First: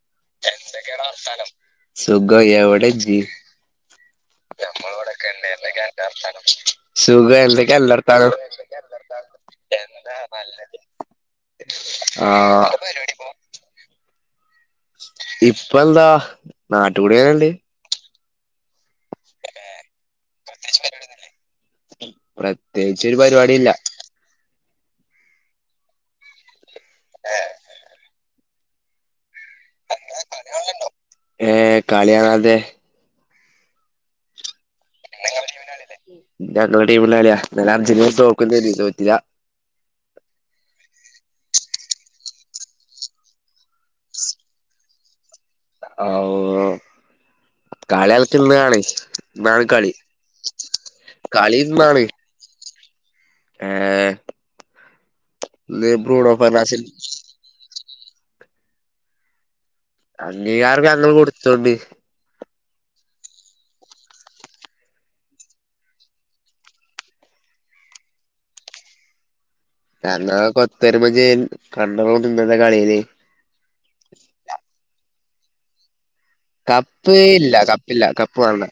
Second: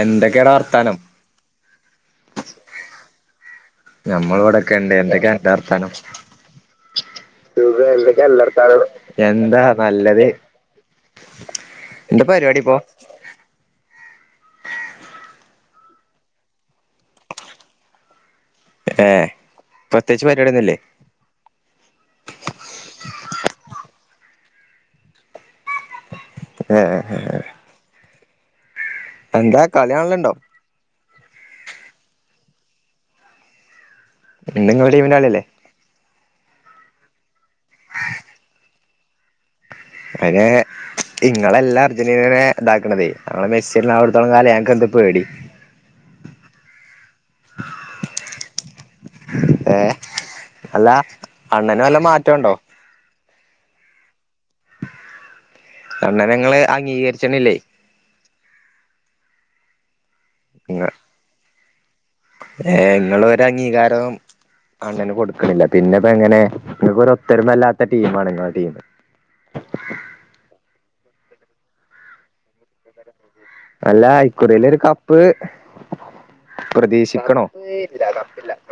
എന്തൊക്കെയാടാ വർത്താനം സുഖം എവടെ ജ് ഞമ്മൾ ഇവിടെക്കെ ണ്ട് എന്തൊക്കെഅന്റെർത്താനം സുഖം എന്തൊക്കെ അന്റെ വർത്താനം എന്താ നല്ലത് എന്താ പരിപാടി ആഹ് പ്പോ ഇപ്പ എന്താ നാട്ടുകൂടി ങ്ങനണ്ട് ഏ പ്രത്യേകിച്ച് പരിപാടിയൊന്നുല്ലേ പ്രത്യേകിച്ചൊരു പരിപാടി ഇല്ല ആഹ ഹ എന്താ കളിയാണല്ണ്ടോ ഏ കളിയാണാതെ ന്ന് ങ്ങളെ ടീമിന്റെ കളിയല്ലേ ഞങ്ങളുടെ ടീമിന്റെ കളിയാ ഇന്നലെ അർജന്റീന തോക്കുന്നതിനി തോറ്റില്ല അയ്ന് ഇങ്ങളെല്ലാം അർജന്റീനനെ ഇതാ ക്ണതേ ഞങ്ങളെ മെസ്സി [unintelligible] ത്തോള കാല ഞങ്ങക്ക് എന്ത് പേടി ഔവൂ കളിൾക്ക് ഇന്നാണ് ഇന്നാണ് കളി ഏഹ് അല്ല കളി അണ്ണന് വല്ല ഇന്നാണ് മാറ്റോണ്ടോ ഏയ് അണ്ണനെ ങ്ങള് അംഗീകരിച്ചണില്ലേ അംഗീകാർ ങ്ങൾ കൊട് [unintelligible] ഏയ് ങ്ങള് ഒരഗീകാരം അണ്ണന് കൊടുക്കണില്ല പിന്നെ ഇപ്പ എങ്ങനെ നിങ്ങക്ക് ഒത്തരുമ ഇല്ലാത്ത ടീ മാണ്ങ്ങള ടീം ഞങ്ങളെ കൊത്തരുമജ് കണ്ടോളെന്റെ [unintelligible] കളില് നല്ല ഇക്കുറി ലൊരു ക [unintelligible] കപ്പ് ഇല്ല കപ്പില്ല കപ്പ് വാണ്ട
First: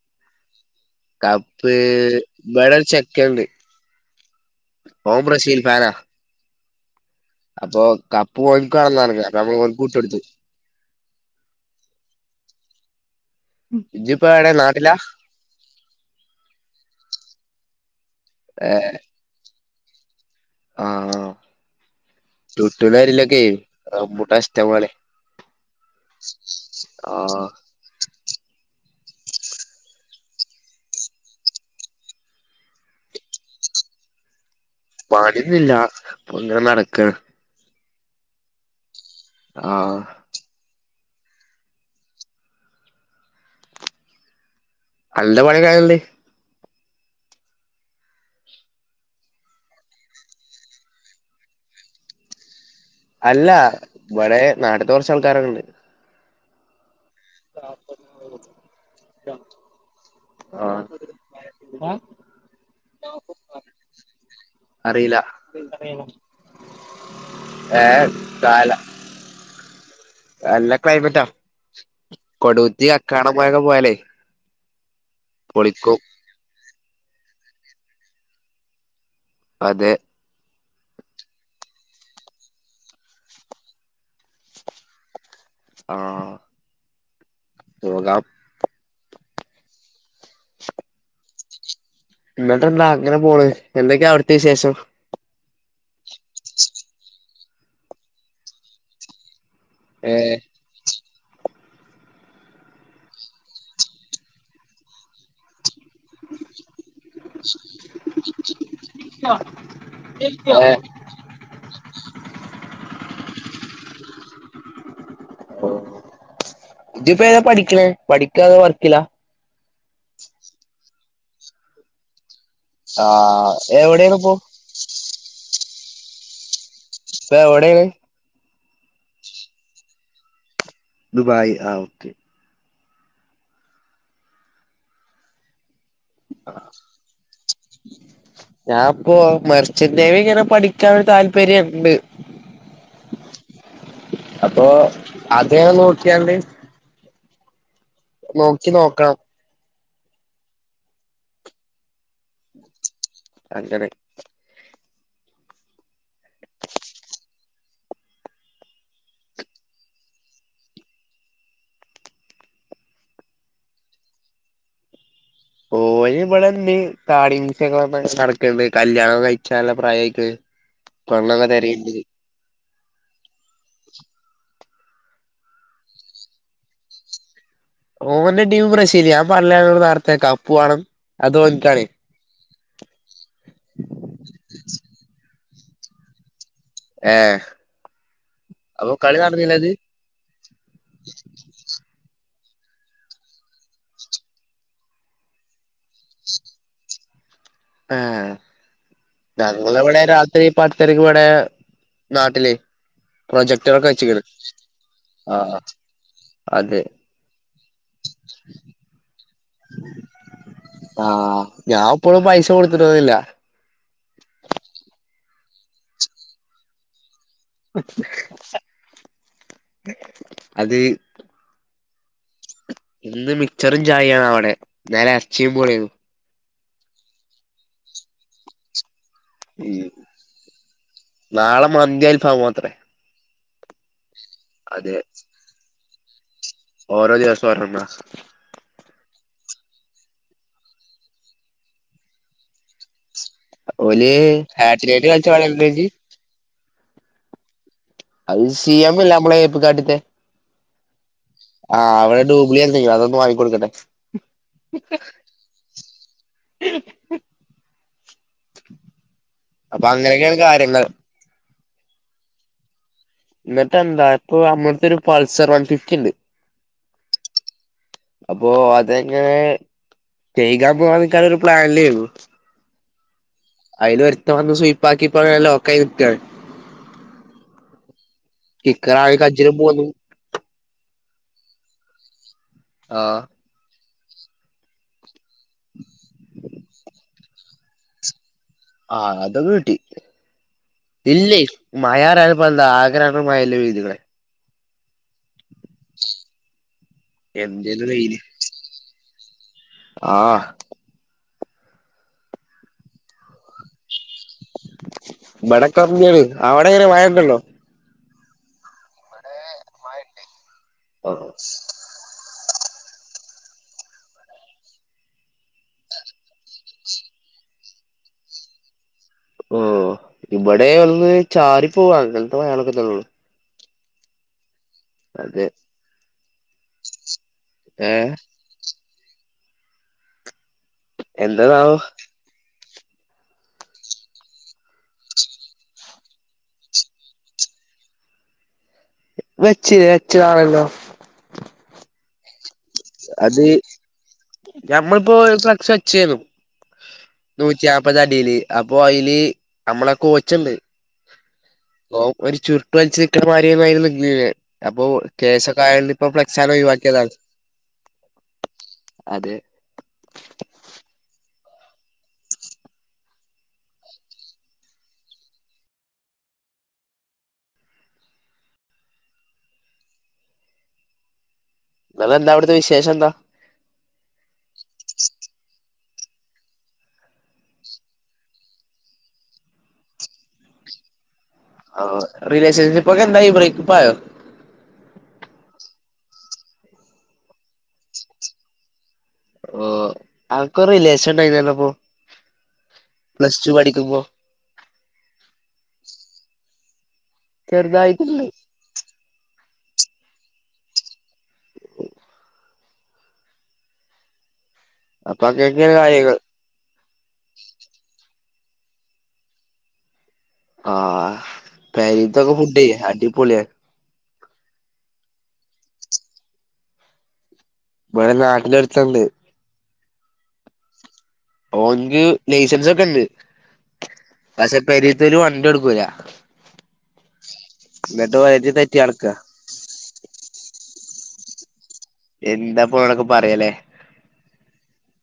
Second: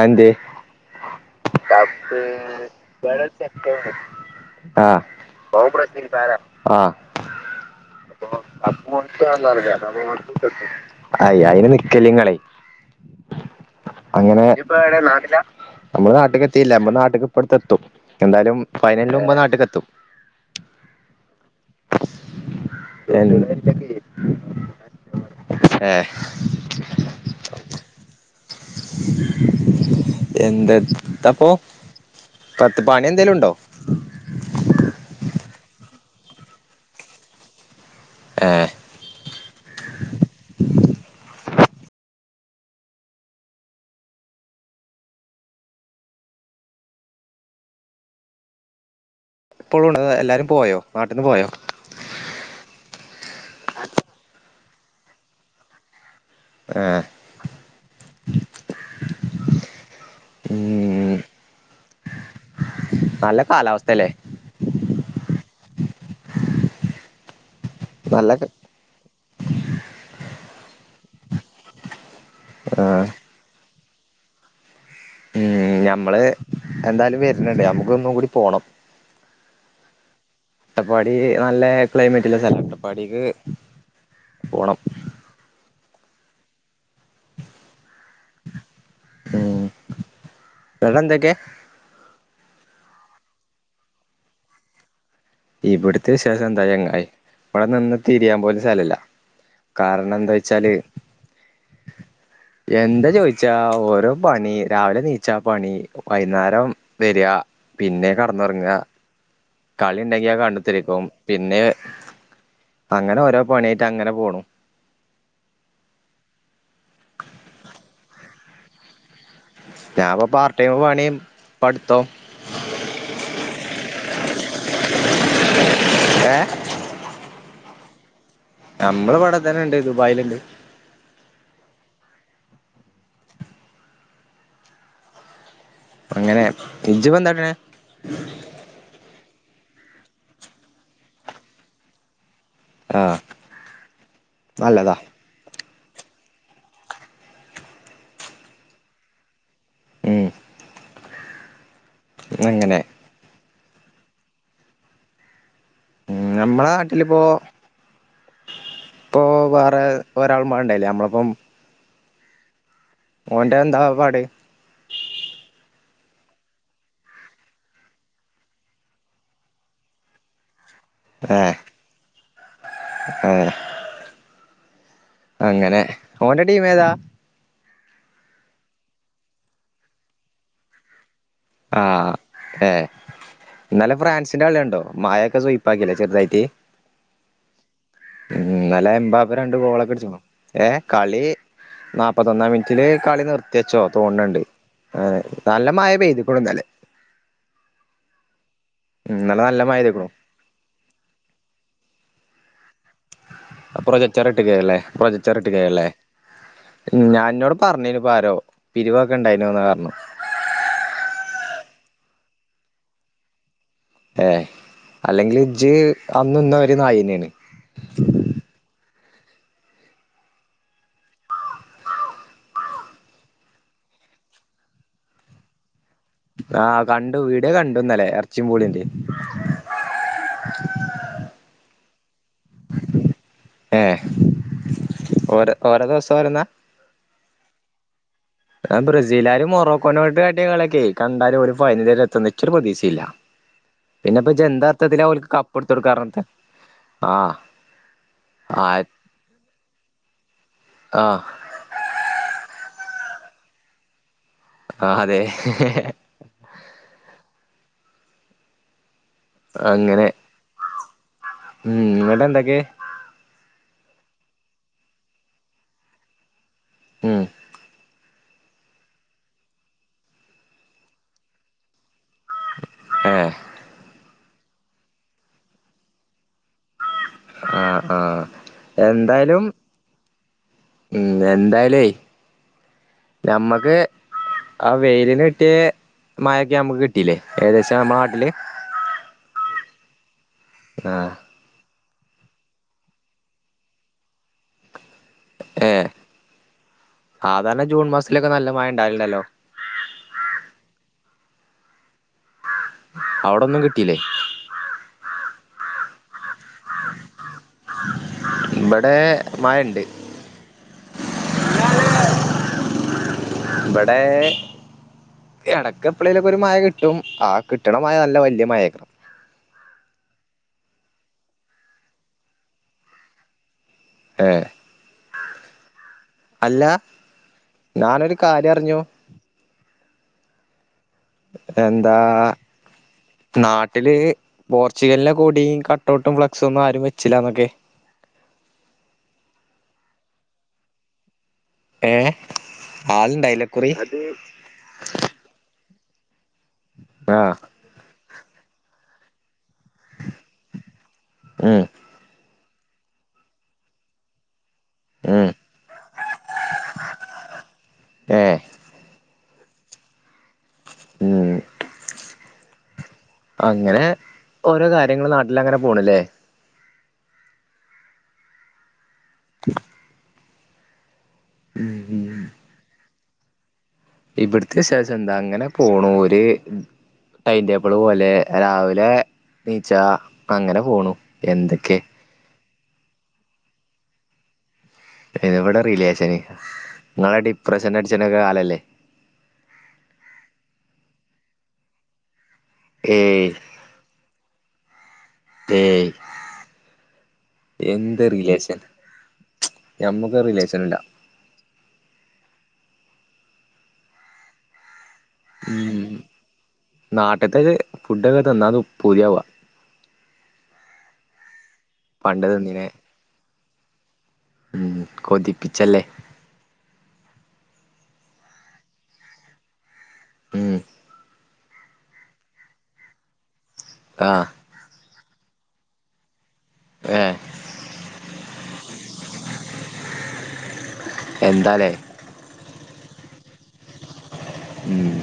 ആന്തേ കപ്പ് ബേടെ ചക്കണ്ട് ആഹ് ഓൻ ബ്രസീൽ ഫാനാ ആഹ് അപ്പൊ കപ്പു ഓൽ [unintelligible] ഐ അയിന് നിക്കല്ലിങ്ങളെ ഇജ്ജിപ്പ അങ്ങനെ എവിടെ ഇജ്ജ് പ്പൊ നാട്ടിലാ ടെ നാട്ടില നമ്മള് നാട്ട്കെത്തില്ല മ്മള് നാട്ടിക് പ്പട് തെത്തും എന്താലും ഫൈനൽന്റുമ്പേ നാട്ട്കെത്തും ആഹ ടുട്ടു ലരിലൊക്കെ റംമ്പുട്ടാഷ്ട്ട പോലെ ഏഹ് ആഹ എന്തത് തപ്പോ പത്ത് പണി എന്തെലുണ്ടോ ലില്ലാ പ്പോ ങ്ങനെ നടകാണ് ഏഹ ആഹ അല്ലാ പണി ക [unintelligible] ഇപ്പോളുണ്ടോ അത എല്ലാരും പോയോ നാട്ടിന്ന് പോയോ അല്ല വടെ നാട്ട്ത്തെ കൊർച്ച് ആൾക്കാരൊക്കണ്ട് ആഹ- ഉം ആഹ നല്ല കാലാവസ്ഥല്ലേ അറീല്ല പറയോ ഏഹ് നല്ല താല. നല്ല ക്ലൈമറ്റാ. കൊടൂത്തി ആഹ് കക്കാട പോയൊക്കെ പോയാലേ. ഉം പൊളിക്കും ഞമ്മള് എന്തായാലും വരണണ്ട് ഞമ്മ ഇവിടെ ഒന്നും കൂടി പോണം. അതെ. ക്ലൈമറ്റ് ഇല്ല സ്ഥലം അട്ടപ്പാടിക്ക് പോണം. ആഹ് പോകാം. മ്മ് ന്ന്ട്ട് എന്തൊക്കെ? എന്നിട്ട് എന്താ അങ്ങനെ പോണ് എന്തൊക്കെയാ അവിടത്തെ വിശേഷം? ഇവിടുത്തെ വിശേഷം എന്താ ചെങ്ങായി ഇവിടെ നിന്ന് തിരിയാൻ പോലും സ്ഥലല്ല. ഏ കാരണം എന്താ വെച്ചാല് എന്താ ചോയിച്ചാ ഓരോ പണി രാവിലെ നീച്ച പണി വൈകുന്നേരം വരിക പിന്നെ കടന്നറങ്ങ. കളി ഉണ്ടെങ്കി കണ്ടത്തിലെക്കോവും പിന്നെ അങ്ങനെ ഓരോ പണിയായിട്ട് അങ്ങനെ പോണു. ഓ ഇതിപ്പോ ഏതാ പഠിക്കണേ പഠി [unintelligible] വർക്കില്ല ഞാൻപ്പൊ പാർട്ട്ടൈം പണിം പടുത്തോ ആ എവിടൊണ് പോ ഏ പ എവ്ടെേണ് നമ്മള് ഇവടെത്തന്നെ ഉണ്ട് ദുബായില് ദുബായ് ആ ഓക്കെ അങ്ങനെ ഇജിപ്പം എന്താട്ടണേ മർച്ചന്റെദേവി ഇങ്ങനെ പഠിക്കാൻ ഒരു താല്പര്യംണ്ട് ആ നല്ലതാ ഇങനെ നോക്കിയാണ്ട് നോക്കി നോക്കണം ഹും ന്ന് എങ്ങനെ അങ്ങനെ ഉ നഞമ്മളെ നാട്ടിലിപ്പോൊ ഇപ്പൊ വേറെ ഒരാൾമാ ഉണ്ടല്ലേ നമ്മളപ്പം ഓന്റെ എന്താ പാട് ഓന് ഇവിടെന്ന് തടി മിസൊ നടക്കണ്ട് കല്യാണം കഴിച്ചല്ല പ്രായേക്ക് പെണ്ണൊക്കെ തെരണ്ട് ഹേ അങ്ങനെ ഓന്റെ ടീമ ഏതാ ഓഹന്റെ ടീം ബ്രസീല് ഞാൻ പറില്ല നേരത്തെ കപ്പു വാണം ആ ഏ എന്നാല ഫ്രാൻസിന്റെ കളിയുണ്ടോ മായൊക്കെ സുയ്പ്പാ സുയ്പ്പാക്കി ല്ലേ ചെർതായിട്ട് ഏ ഇന്നലെ അപ്പൊ കളി എംബാപ്പ രണ്ടു നടന്നില്ലത് ഗോളൊക്കെ അടിച്ചുകുണു ഏ കളി നാപ്പത്തി ത്തൊന്നാം മിനിറ്റില് കളി നിർത്തിച്ചോ തോണ് ണ്ട് നല്ല മഴ പെയ്തു ടുന്നല്ലേ ആ മഴ ഞങ്ങളവിടെ പെയ്തിക്ക്ണു രാത്രി പത്തരക്ക് ഇവിടെ നാട്ടില് പ്രൊജക്ടറൊക്കെ വെച്ച്ക്ക്ണ് പ്രൊജക്ടർ ഇട്ടുകയല്ലേ പ്രൊജക്ടർ ഇട്ടുകയല്ലേ അത് ഞാ എന്നോട് പറഞ്ഞേന്പ്പ ആരോ പിരിവക്കണ്ടായി [unintelligible] ആഹ് ഞാൻ ഇപ്പോഴും പൈസ കൊടുത്തിട്ടഒ ന്നില്ല ഏ അല്ലെങ്കിൽ ജ് അന്നന്ന ഒരുര് നായിനയാണ് [inaudible] അത് ഇന്ന് മിച്ചറും ചായയണവടെ ന്നലെ എറച്ചിയും പുളിം ആ കണ്ടു വീഡോ കണ്ടുന്നലേ എറച്ചി പൂളിന്റേം. ഉം നാളെ മന്തിയൽഫാമുമത്രെ. ഏ? ഓരോ ഓരോ ദിവസം വരുന്നാ [unintelligible] ആ ബ്രസീലാരും മൊറോക്കോനായിട്ട് കാട്ടിയ കളിയെക്കെ കണ്ടാലും ഓര് ഫൈനലെക്കെത്തുന്ന് നിക്കൊരു പ്രതീക്ഷയില്ല. ഓല് പിന്നെ ഇപ്പൊ ഇജ്ജ് എന്താ അർത്ഥത്തിലാ [unintelligible] ആ അത് സി എം മില്ലേ നമ്മളെ എപ്പികാട്ടിത്തെ ആ [unintelligible] വായികൊടുക്കട്ടെ. ആ അതെ. [unintelligible] അപ്പ അങ്ങനക്കെയാണ് കാര്യങ്ങൾ. മ് ന്നിട്ടെന്തെക്കെ? ന്നിട്ട് എന്താ ഇപ്പൊ അമ്മട്ത്തൊരു പൾസർ വൺ ഫിഫ്റ്റിണ്ട്. മ് അപ്പോ അതങ്ങനെ കെയ്കാൻ പോവാ നിക്കാനെരു പ്ലാനിലാരുന്നു. ആ അയിലൊരുത്തൻ വന്ന് സുയിപ്പാക്കിപ്പങ്ങനെ ലോക്കായ് നിക്കാണ്. ആഹ് ആഹ് ഇക്കറായ്ക്ക എന്തായാലും ജ്നുപോന്ന്‌. ഉം എന്തായ്ലുവേ ആഹ് നമ്മക്ക് ആ വെയിലന്ട്ടിയ മഴക്കെ അമ്മക്ക് കിട്ടിലേ ഏകദേശം മ്മ നാട്ടില്? ആ അതൊക്കെട്ടി. ആഹ് ഇല്ലേ? മഴറയാനിപ്പന്താ ആകെ രണ്ടെണ്ണം മഴയല്ലേ പെയ്തിക്കണേ. ഏ സആധാരണ എന്തേലും ജൂൺ വെയില് മാസത്തിലൊക്കെ നല്ല മഴ ഇണ്ടാവലുണ്ടല്ലോ? ആഹ് അവടൊന്നും കിട്ടീലേ? മ്പടെ കമ്മിയാണ് അവടെങ്ങനെയാ മഴണ്ടല്ലോ? ഇമ്പടെ മയണ്ട്. [unintelligible] ഇമ്പടെ എടക്കെപ്ലെലൊക്ക ഒരു മയ കിട്ടും ആ കിട്ടണ മയ നല്ല വെല്ല്യ മയാരിക്കും. ഓ ഇവടെ ഒന്ന് ചാറി പോവാ അങ്ങനത്തെ മയളൊക്കെതന്നെള്ളൂ. ഏ? അല്ല ഏഹ് ഞാനൊരു കാര്യം അറിഞ്ഞു. എന്തെന്നാവോ? എന്താ നാട്ടില് പോർച്ചുഗലിന്റെ കൊടിയും കട്ടഔട്ടും ഫ്ലക്സും ഒന്നും ആരും വെച്ചില്ല എന്നൊക്കെ വച്ചിലെ വച്ചതാണല്ലോ ഏ അത് ഞമ്മളിപ്പോ ഫ്ലെക്സ് ച്ചേതു ആഹ് നൂറ്റി നാൽപത് അടീല് അപ്പൊ അയില് നമ്മളൊക്കെ ഓച്ചണ്ട് ഉം [unintelligible] ക്ലച്‌ ക്ക്ണ മാര്യോന്നയ്ന് നിന്നീലെ അപ്പൊ ഉം കേശൊക്കെ ആയാല് പ്പൊ ഫ്ലക്സാണ്ട് ഒഴിവാക്കിയതാണ് ഏഹ് അതെ ഉംഹ് അങ്ങനെ ഓരോ കാര്യങ്ങള് നാട്ടിലങ്ങനെ പോണ് ലേ ന്നലെന്താ അവ്ട്ന്ന് വിശേഷെന്താ ഇവ്ട്ത്തെ വിശേഷെന്താ അങ്ങനെ പോണു ഒര് ടൈംടേബിൾ പോലെ രാവിലെ നീച്ച അങ്ങനെ പോണു എന്തൊക്കെ ഓഹ് റിലേ ഷൻഷിപ്പൊക്കെന്തായി ബ്രേക്കപ്പായോ? എവിടെ റിലേഷന്. ഇങ്ങളെ ഡിപ്രഷൻ അട്ച്ചണ്ടൊക്കെ കാലല്ലേ. ഓഹ് അവ്ക്കൊരു റിലേഷൻ ണ്ടായിന്യല്ലോ പ്പോ ഏയ് പ്ലസ് ടു പഠിക്കുമ്പോ തേയ് എന്ത് ചെറുതായിട്ടുണ്ട് റിലേഷൻ ഞമ്മക്കൊരു റിലേഷനുല്ല അപ്പൊ ഉം അങ്ങനെയൊക്കെയാണ് കാര്യങ്ങൾ നാട്ടത്താക്കെ ഫുഡൊക്കെ തിന്നാനു പുതിയാവാ ആഹ് പെരെത്തൊക്കെ ഫുഡ് തിന്നീനെ അടിപൊളിയാ ഉം കൊതിപ്പിച്ചല്ലേ ഇവിടെ നാട്ടില് ഒരുത്തൻണ്ട് ഉം ഓൻക്ക് ലൈസൻസൊക്കെ ഇണ്ട് ആഹ് പഷേ പെരീ ത്തോല് വണ്ടി കൊടുക്കൂല ഏഹ് ന്നട്ട് [unintelligible] തെറ്റി നടക്കാ എന്താലേ എന്താപ്പോ ഓലോടൊക്കെ പറയാലേ ഉം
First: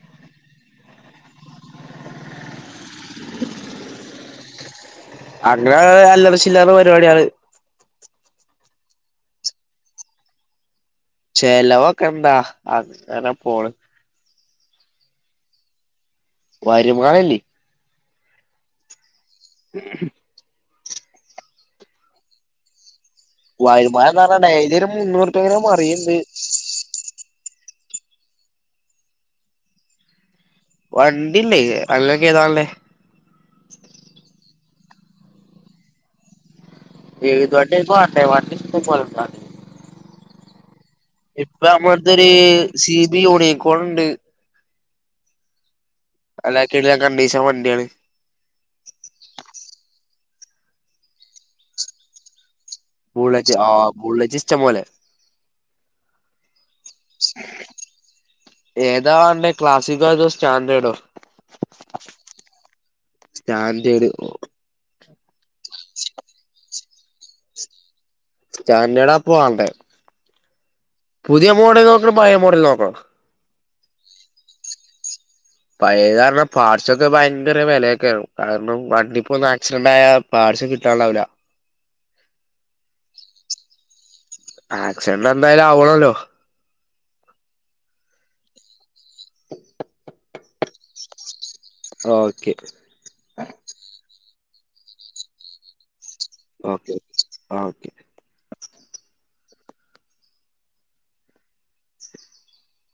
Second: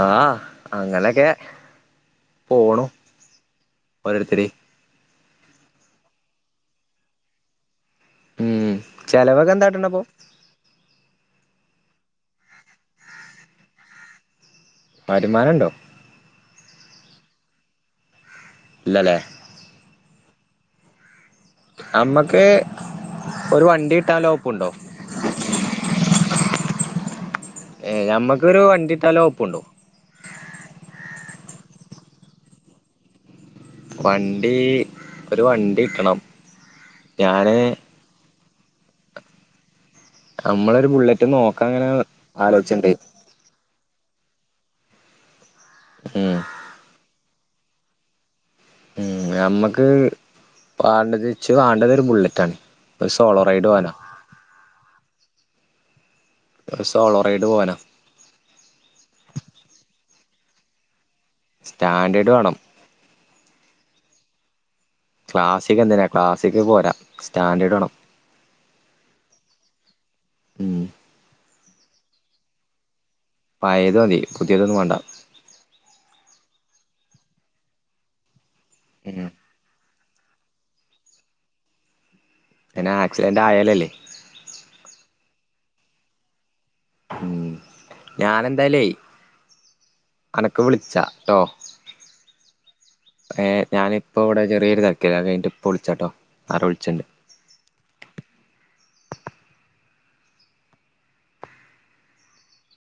ആഹ് അങ്ങനൊക്കെ പോണു ഓരോര്ത്തര് അങ്ങനെ അല്ലറ ചില്ലറ പരിപാടി ആള് ഉം ചെലവൊക്കെ എന്താട്ടുണപ്പോ? ചെലവൊക്കെ എന്താ അങ്ങനെ പോണ് വരുമാനുണ്ടോ? വരുമാനല്ലേ ഇല്ലലേ [unintelligible] അമ്മക്ക് വരുമാനം ന്ന് പറഞ്ഞാ ഡെയിലി ഒരു മുന്നൂറുപ്യ ഇങ്ങനെ മറിണ്ട്. [inaudible] ഏ ഞമ്മക്കൊരു വണ്ടി കിട്ടാല്ലെ വകുപ്പുന്ദൊ വണ്ടിണ്ട് [unintelligible] വണ്ടി ഒരു വണ്ടി കിട്ടണം ഞാന് [unintelligible] [unintelligible] നമ്മളൊരു ബുള്ളറ്റ് ഇപ്പൊ നോക്കാൻ അങ്ങനെ നമ്മളെടുതൊരു ആലോചിച്ചിണ്ട് സി ബി പോളുണ്ട് ഉം [unintelligible] കണ്ടീശൻ വണ്ടിയാണ് മ്മക്ക് വാണ്ടത് ഇച്ച് വാണ്ടത് ഒരു ബുള്ളറ്റ് ആണ്. ബുള്ളറ്റ് ആ ബുള്ളറ്റ് ഇഷ്ടം പോലെ ഒരു സോളോ റൈഡ് പോവാനാ ഏതാ വാണ്ടേ ക്ലാസിക്ക് അതോ ചാന്ദേടോ സ്റ്റാൻഡേർഡ് വേണം ഞാൻ തരു ക്ലാസിക് എന്തിനാ ക്ലാസിക് പോരാ! സ്റ്റാൻഡേർഡ് വേണം സ്റ്റാൻഡേർഡ് ആ ഇപ്പോ വാണ്ടേ ഉം പുതിയ മോഡൽ നോക്കണോ പയ മോഡൽ നോക്കണോ? പഴയത് മതി പുതിയതൊന്നും വേണ്ട പഴയത് പറഞാൽ പാർട്സൊക്കെ ഭയങ്കര വില എയ്കാരം കാരണം ഉം വണ്ടിപ്പോ ഒന്ന് ആക്സിഡന്റ് ആയാ പാർട്സ് കിട്ടാണ്ടാവൂല്ല പിന്നെ ആക്സിഡന്റ് ആയാലല്ലേ എന്ന എന്തായാലും ആവണല്ലോ ഉം ഞാനെന്തായാലും അനക്ക് വിളിച്ചാട്ടോ ഓക്കെ ഏ ഞാനിപ്പോ ഇവിടെ ചെറിയൊരു തെരക്കിലാ അത് കഴിഞ്ഞ് ഇപ്പോ വിളിച്ചാട്ടോ ആരോ ഓക്കെ വിളിച്ചിണ്ട് ആ ഓക്കെ